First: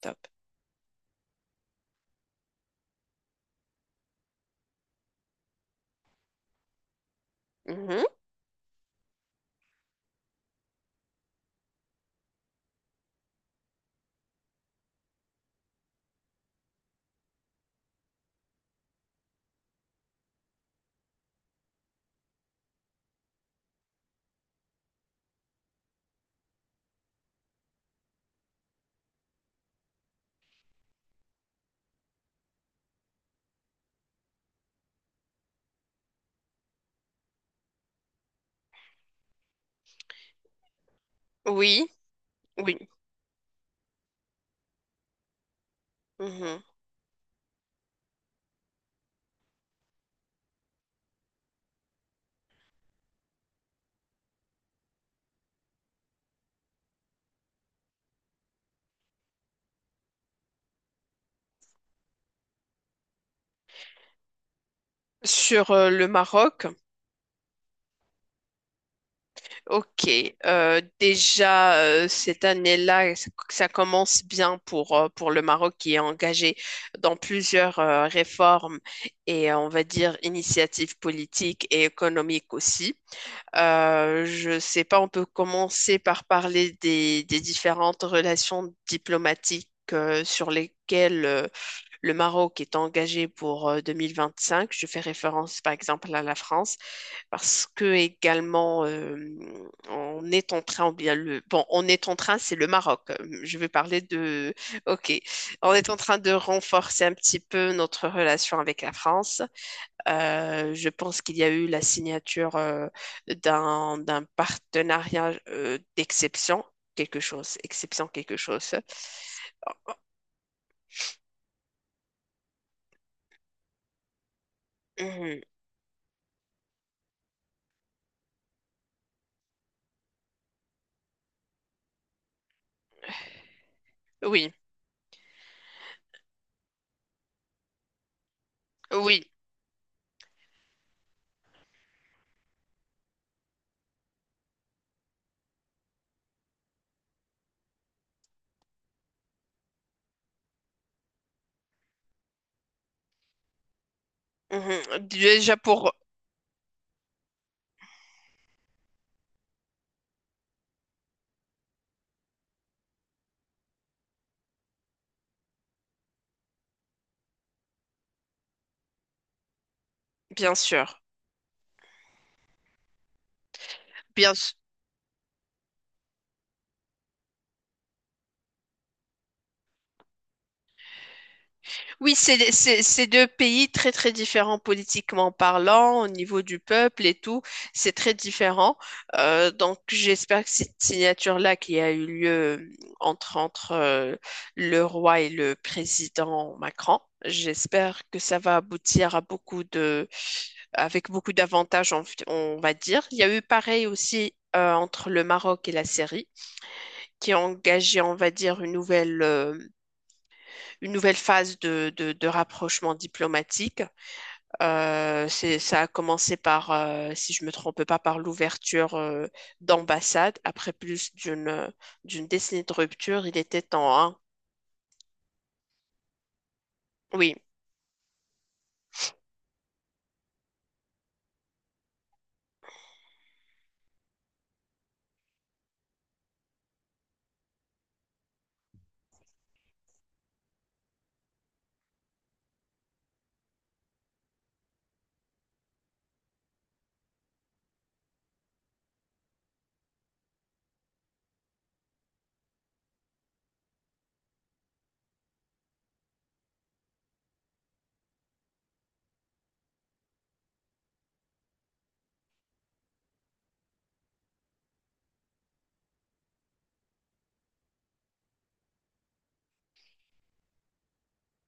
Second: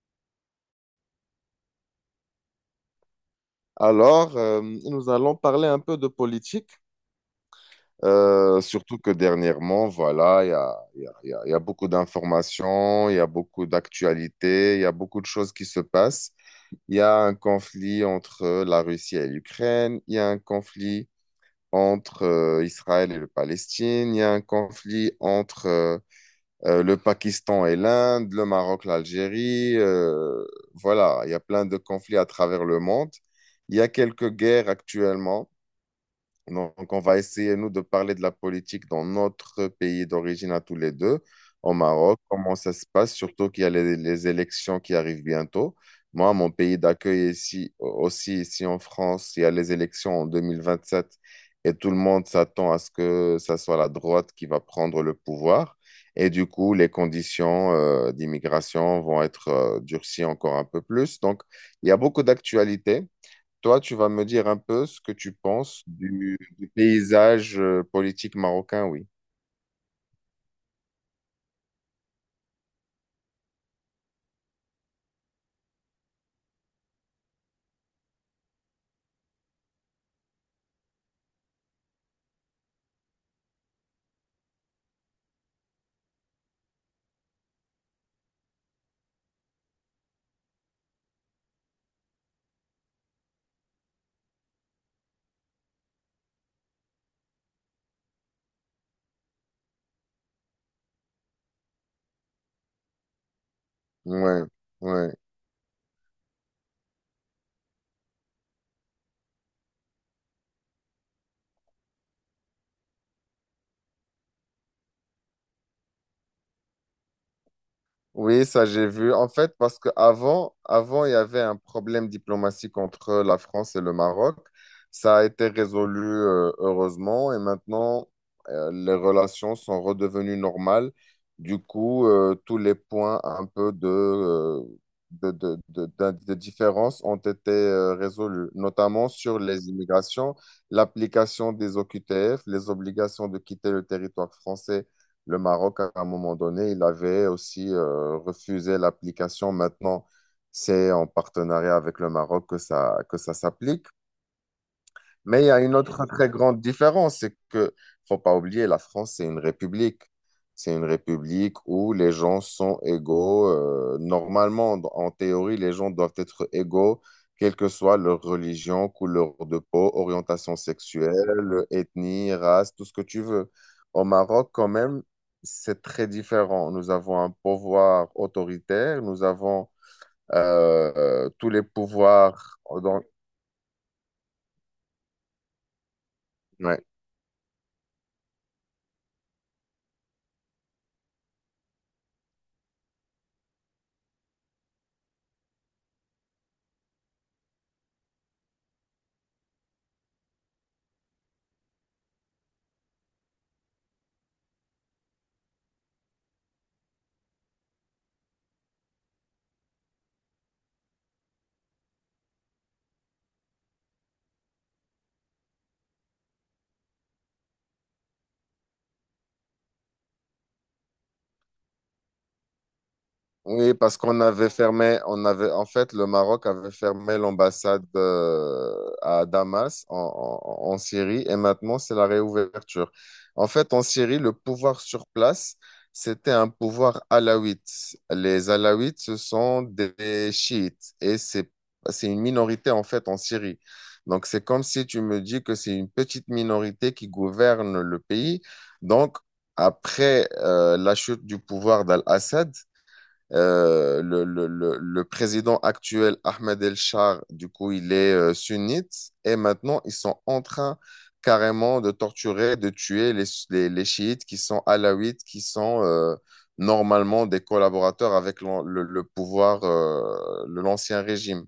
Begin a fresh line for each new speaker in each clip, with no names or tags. Top.
Nous allons parler un peu de politique,
Mhm.
surtout que dernièrement, voilà, il y a, il y a- il y a- il y a beaucoup d'informations, il y a beaucoup d'actualités, il y a beaucoup de choses qui se passent. Il y a un conflit entre la Russie et l'Ukraine, il y a un conflit entre Israël et le Palestine, il y a un conflit entre le Pakistan et l'Inde, le Maroc, l'Algérie, voilà, il y a plein de conflits à travers le monde. Il y a quelques guerres actuellement. Donc, on va essayer, nous, de parler de la politique dans notre pays d'origine à tous les deux, au
Oui,
Maroc, comment ça
oui.
se passe, surtout qu'il y a les élections qui arrivent bientôt. Moi, mon
Mhm.
pays d'accueil ici, aussi ici en France, il y a les élections en 2027 et tout le monde s'attend à ce que ça soit la droite qui va prendre le pouvoir. Et du coup, les conditions d'immigration vont être durcies encore un peu plus. Donc, il y a beaucoup d'actualités. Toi, tu vas me dire un peu ce que tu
Sur
penses
le
du,
Maroc,
du paysage politique marocain, oui.
ok. Déjà, cette année-là, ça commence bien pour le Maroc qui est engagé dans plusieurs réformes et, on va dire, initiatives politiques et économiques aussi. Je sais pas, on peut commencer par parler des différentes relations diplomatiques sur lesquelles le Maroc est engagé pour 2025. Je fais référence par exemple à la France parce que également on est en train, on est en train, c'est le Maroc. Je vais parler
Ouais,
de, ok,
ouais.
on est en train de renforcer un petit peu notre relation avec la France. Je pense qu'il y a eu la signature d'un partenariat d'exception, quelque chose, exception quelque
Oui, ça
chose.
j'ai vu. En fait, parce qu'avant il y avait un problème diplomatique entre la France et le Maroc. Ça a
Mhm.
été résolu, heureusement, et maintenant, les relations sont redevenues normales. Du coup, tous les points un peu de,
Oui,
euh, de, de, de- d'in- de différence ont été résolus, notamment
oui.
sur les immigrations, l'application des OQTF, les obligations de quitter le territoire français. Le Maroc, à un moment donné, il avait aussi refusé l'application. Maintenant, c'est en partenariat avec le Maroc que ça s'applique.
Mhm.
Mais il y
Déjà
a une
pour,
autre très grande différence, c'est que faut pas oublier, la France, c'est une république. C'est une république où les gens sont égaux. Normalement, en théorie, les gens doivent être égaux, quelle que soit leur religion, couleur de peau,
bien
orientation
sûr.
sexuelle, ethnie, race, tout ce que tu veux. Au
Bien
Maroc,
sûr.
quand même, c'est très différent. Nous avons un pouvoir autoritaire, nous avons tous les
Oui, c'est
pouvoirs.
c'est- c'est deux pays très très différents politiquement parlant, au niveau du
Ouais.
peuple et tout, c'est très différent. Donc j'espère que cette signature-là qui a eu lieu entre le roi et le président Macron, j'espère que ça va aboutir à beaucoup de, avec beaucoup d'avantages, on va dire. Il y a eu pareil aussi entre le Maroc et la Syrie, qui a engagé, on va dire, une nouvelle phase de rapprochement diplomatique. C'est, ça a commencé par, si je me trompe pas, par l'ouverture d'ambassades. Après d'une décennie de rupture, il était
Oui, parce
temps, hein.
qu'on avait fermé, on avait, en fait, le Maroc avait fermé
Oui,
l'ambassade à Damas, en Syrie, et maintenant c'est la réouverture. En fait, en Syrie, le pouvoir sur place, c'était un pouvoir alawite. Les alawites, ce sont des chiites, et c'est une minorité, en fait, en Syrie. Donc, c'est comme si tu me dis que c'est une petite minorité qui gouverne le pays. Donc, après la chute du pouvoir d'Al-Assad, le président actuel, Ahmed El-Shar, du coup, il est sunnite. Et maintenant, ils sont en train carrément de torturer, de tuer les chiites qui sont alaouites, qui sont normalement des collaborateurs avec le pouvoir, l'ancien régime.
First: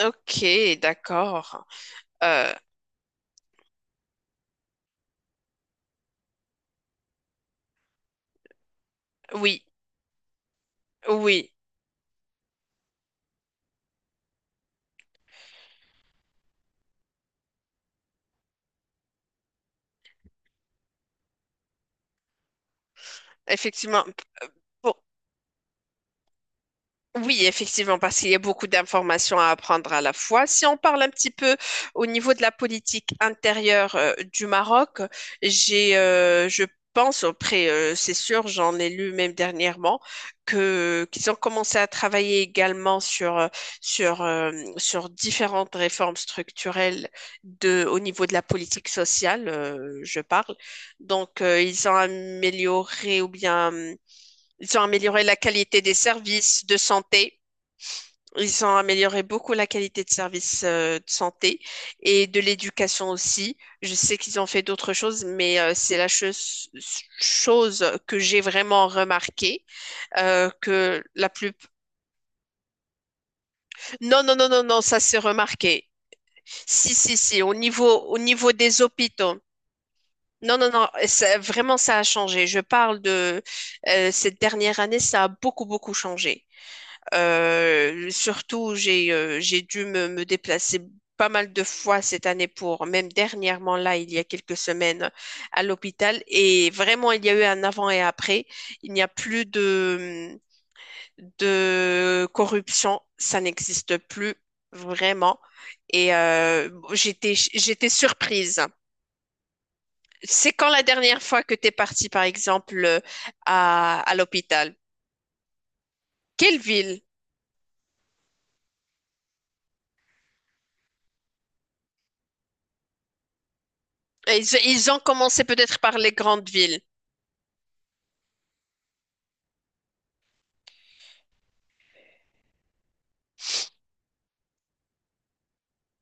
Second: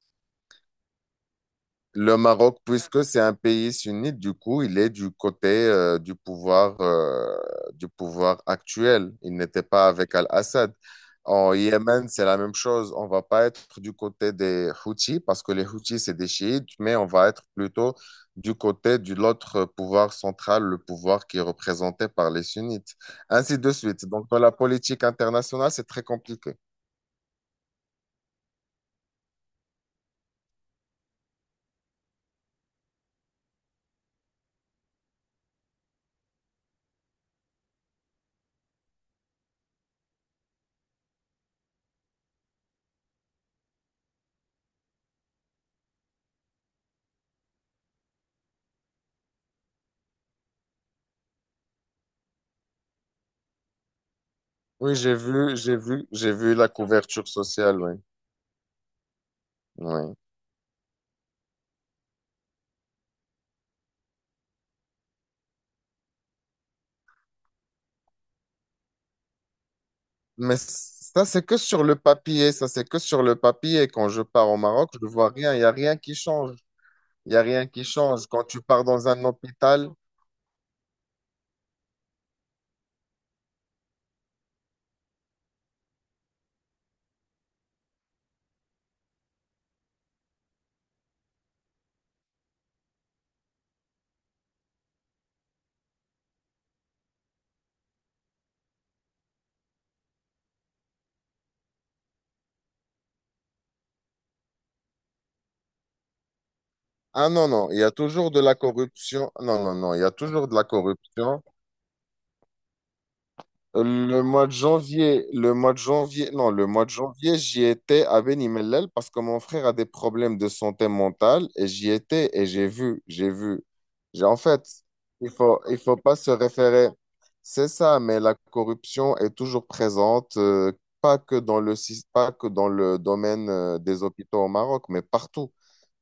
ok, d'accord.
Le
Euh,
Maroc, puisque c'est un pays sunnite, du coup, il est du côté du pouvoir actuel. Il
oui,
n'était pas avec Al-Assad.
oui,
En Yémen, c'est la même chose. On va pas être du côté des Houthis, parce que les Houthis, c'est des chiites, mais on va être plutôt du côté de l'autre pouvoir central, le pouvoir qui est représenté par les sunnites. Ainsi de
effectivement.
suite. Donc, dans la
Pour-
politique internationale, c'est très compliqué.
Oui, effectivement, parce qu'il y a beaucoup d'informations à apprendre à la fois. Si on parle un petit peu au niveau de la politique intérieure du Maroc, je pense, après, c'est sûr, j'en ai lu même dernièrement, que qu'ils ont commencé à travailler également sur euh, sur différentes réformes structurelles de au niveau de la politique sociale, je parle. Donc, ils ont amélioré ou bien ils ont
Oui, j'ai
amélioré la
vu, j'ai
qualité des
vu, j'ai vu
services
la
de
couverture
santé.
sociale, oui.
Ils ont amélioré beaucoup la qualité de
Oui.
service de santé et de l'éducation aussi. Je sais qu'ils ont fait d'autres choses, mais c'est la chose, chose que j'ai vraiment remarqué
Mais
que
ça,
la
c'est
plus...
que sur le papier, ça, c'est que sur le papier. Quand
Non,
je
non, non,
pars au
non, non,
Maroc, je
ça
ne
c'est
vois rien, il n'y a
remarqué.
rien qui change.
Si, si,
Il n'y a
si,
rien qui
au
change. Quand
niveau
tu
des
pars dans un
hôpitaux.
hôpital,
Non, non, non, ça- vraiment ça a changé. Je parle de cette dernière année, ça a beaucoup, beaucoup changé. Surtout, j'ai dû me déplacer pas mal de fois cette année pour, même dernièrement là, il y a quelques semaines à l'hôpital. Et vraiment, il y a eu un avant et après. Il n'y a plus de corruption. Ça n'existe plus vraiment. Et
ah non, non, il y
j'étais
a toujours de la
surprise.
corruption. Non, non, non, il y a toujours
C'est
de la
quand la dernière fois
corruption.
que tu es partie, par exemple, à
Le mois de
l'hôpital?
janvier, le mois de janvier, non,
Quelle
le mois de
ville?
janvier, j'y étais à Beni Mellel parce que mon frère a des problèmes de santé mentale et j'y étais et j'ai vu. J'ai, en
Ils,
fait,
ils ont
il
commencé
faut, il
peut-être
faut
par les
pas se
grandes villes.
référer. C'est ça, mais la corruption est toujours présente, pas que pas que dans le domaine, des hôpitaux au Maroc, mais partout.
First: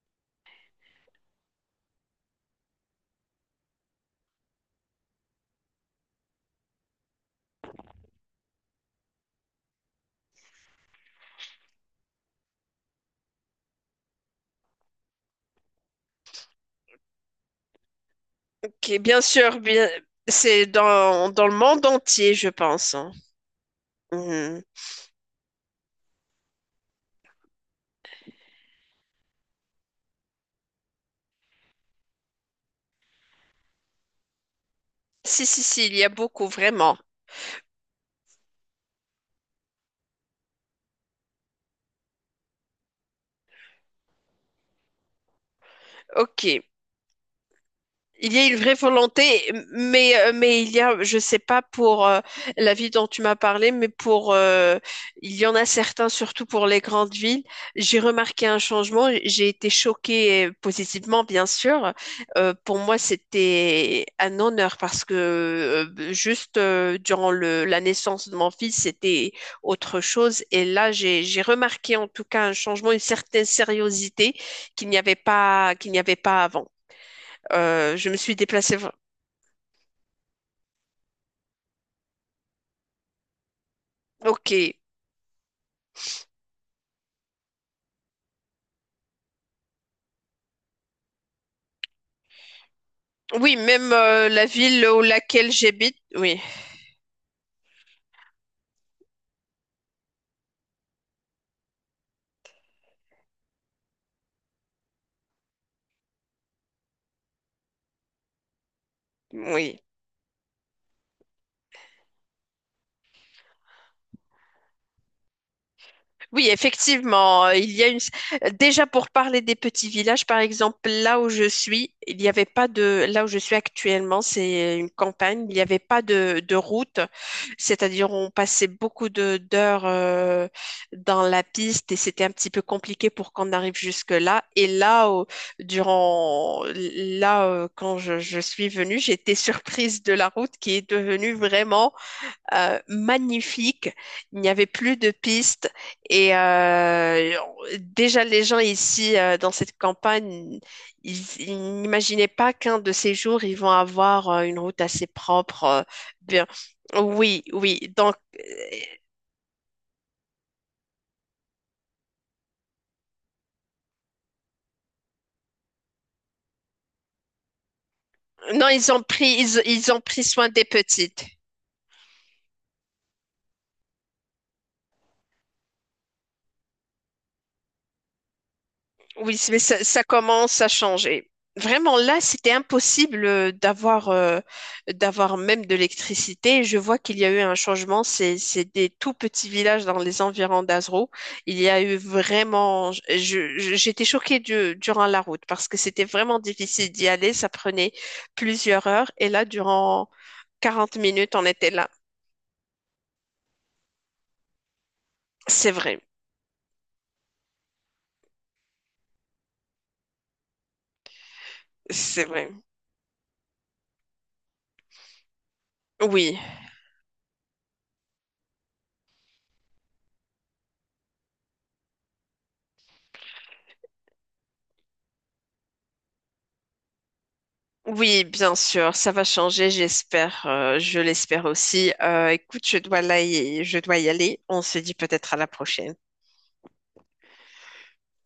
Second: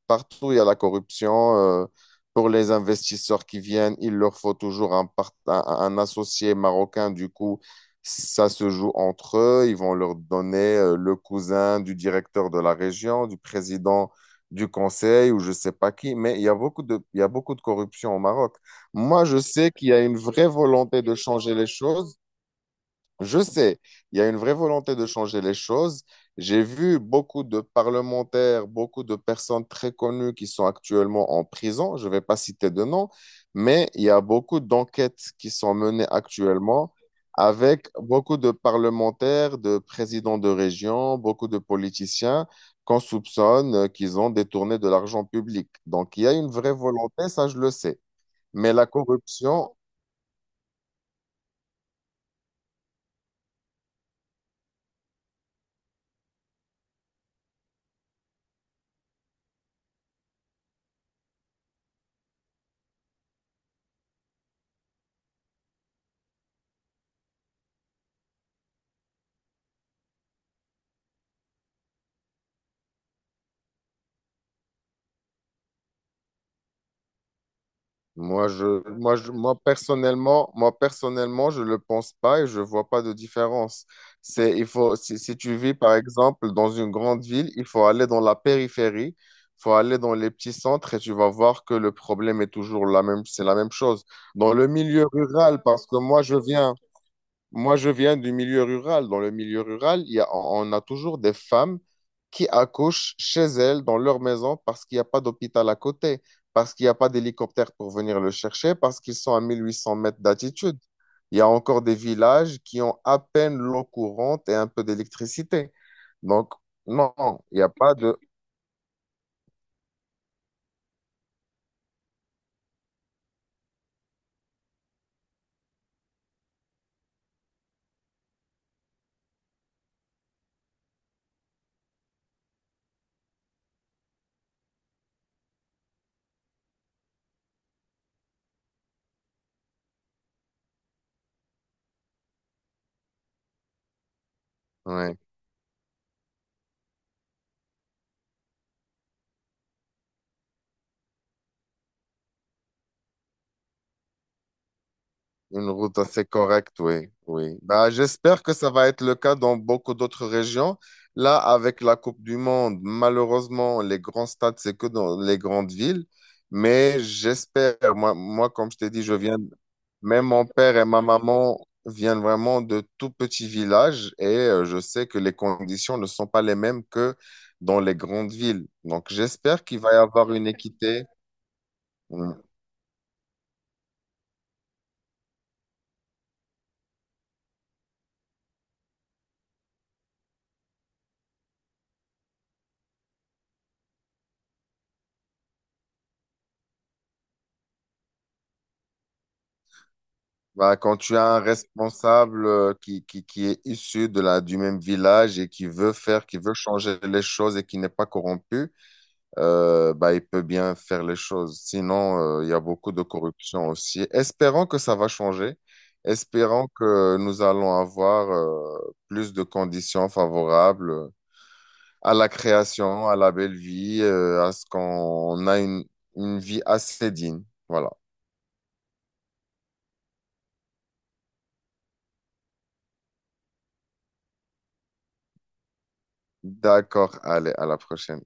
Partout, il y a la corruption. Pour les investisseurs qui viennent, il leur faut toujours un associé marocain. Du coup, ça se joue entre eux. Ils vont leur donner le cousin du directeur de la région, du président du conseil ou je sais pas qui. Mais il y a beaucoup de corruption au Maroc.
Qui, bien
Moi, je
sûr,
sais
bien,
qu'il y a une vraie
c'est
volonté de
dans le
changer les
monde
choses.
entier, je pense, hein.
Je sais, il y a une vraie
Mhm.
volonté de changer les choses. J'ai vu beaucoup de parlementaires, beaucoup de personnes très connues qui sont actuellement en prison. Je ne vais pas citer de nom, mais il y a beaucoup d'enquêtes
Si,
qui
si,
sont
si, il y
menées
a beaucoup,
actuellement
vraiment.
avec beaucoup de parlementaires, de présidents de région, beaucoup de politiciens qu'on soupçonne qu'ils ont détourné de l'argent public. Donc, il y a
Ok.
une vraie volonté, ça je le sais.
Il y a une
Mais
vraie
la
volonté,
corruption,
mais il y a, je sais pas pour la ville dont tu m'as parlé, mais pour, il y en a certains, surtout pour les grandes villes. J'ai remarqué un changement. J'ai été choquée positivement, bien sûr. Pour moi, c'était un honneur parce que juste durant la naissance de mon fils, c'était autre chose. Et là, j'ai remarqué en tout cas un changement, une certaine sériosité qu'il n'y avait pas, qu'il n'y avait pas avant. Je me suis
Moi,
déplacée.
je,
Vra-
moi, je, moi, personnellement, je le pense pas et je vois pas de différence.
Ok.
Il faut, si tu vis, par exemple, dans une grande ville, il faut aller dans la périphérie, il faut aller dans les petits centres et tu vas voir que le problème est toujours la même, c'est
Oui,
la même
même
chose.
la
Dans le
ville où
milieu
laquelle
rural, parce
j'habite.
que
Oui,
moi, je viens du milieu rural. Dans le milieu rural, on a toujours des femmes qui accouchent chez elles, dans leur maison, parce qu'il n'y a pas d'hôpital à côté, parce qu'il n'y a pas d'hélicoptère pour venir le chercher, parce qu'ils sont à mille huit
oui.
cents mètres d'altitude. Il y a encore des villages qui ont à peine l'eau courante et un peu d'électricité.
Oui,
Donc, non,
effectivement,
il n'y a
il y a
pas
une...
de...
Déjà pour parler des petits villages, par exemple, là où je suis, il n'y avait pas de... Là où je suis actuellement, c'est une campagne, il n'y avait pas de route, c'est-à-dire on passait beaucoup d'heures dans la piste et c'était un petit peu compliqué pour qu'on arrive jusque-là. Et là, au- durant... Là, quand je suis venue, j'étais surprise de la route qui est devenue vraiment magnifique. Il n'y avait plus de
Ouais.
pistes et déjà les gens ici dans cette campagne, ils n'imaginaient pas qu'un de ces jours ils vont avoir une route assez propre.
Une route assez
Bien,
correcte, oui,
oui,
oui.
oui.
Bah,
Donc euh,
j'espère que ça va être le cas dans beaucoup d'autres régions. Là, avec la Coupe du Monde, malheureusement, les grands stades, c'est que dans les grandes villes. Mais j'espère,
non,
comme je
ils
t'ai
ont
dit,
pris, ils ont pris
même mon
soin des
père et ma
petites.
maman viennent vraiment de tout petits villages et je sais que les conditions ne sont pas les mêmes que dans les grandes villes. Donc,
Oui, mais
j'espère qu'il
ça,
va y
ça
avoir une
commence à
équité.
changer. Vraiment, là,
Mm.
c'était impossible d'avoir même de l'électricité. Je vois qu'il y a eu un changement. C'est des tout petits villages dans les environs d'Azrou. Il y a eu vraiment. J'étais choquée du- durant la route parce que c'était vraiment difficile d'y aller. Ça prenait plusieurs heures. Et là, durant
Bah,
40
quand tu as
minutes,
un
on était là.
responsable qui est issu de la, du même village et qui
C'est
veut
vrai.
faire, qui veut changer les choses et qui n'est pas corrompu, bah, il peut bien faire les choses.
C'est
Sinon, il
vrai.
y a beaucoup de corruption aussi. Espérons que ça va changer.
Oui.
Espérons que nous allons avoir plus de conditions favorables à la création, à la belle vie, à ce qu'on une vie assez digne. Voilà.
Oui, bien sûr, ça va changer, j'espère, je l'espère aussi. Écoute, je dois là y- je dois y aller. On se dit peut-être à la prochaine.
D'accord. Allez, à la prochaine.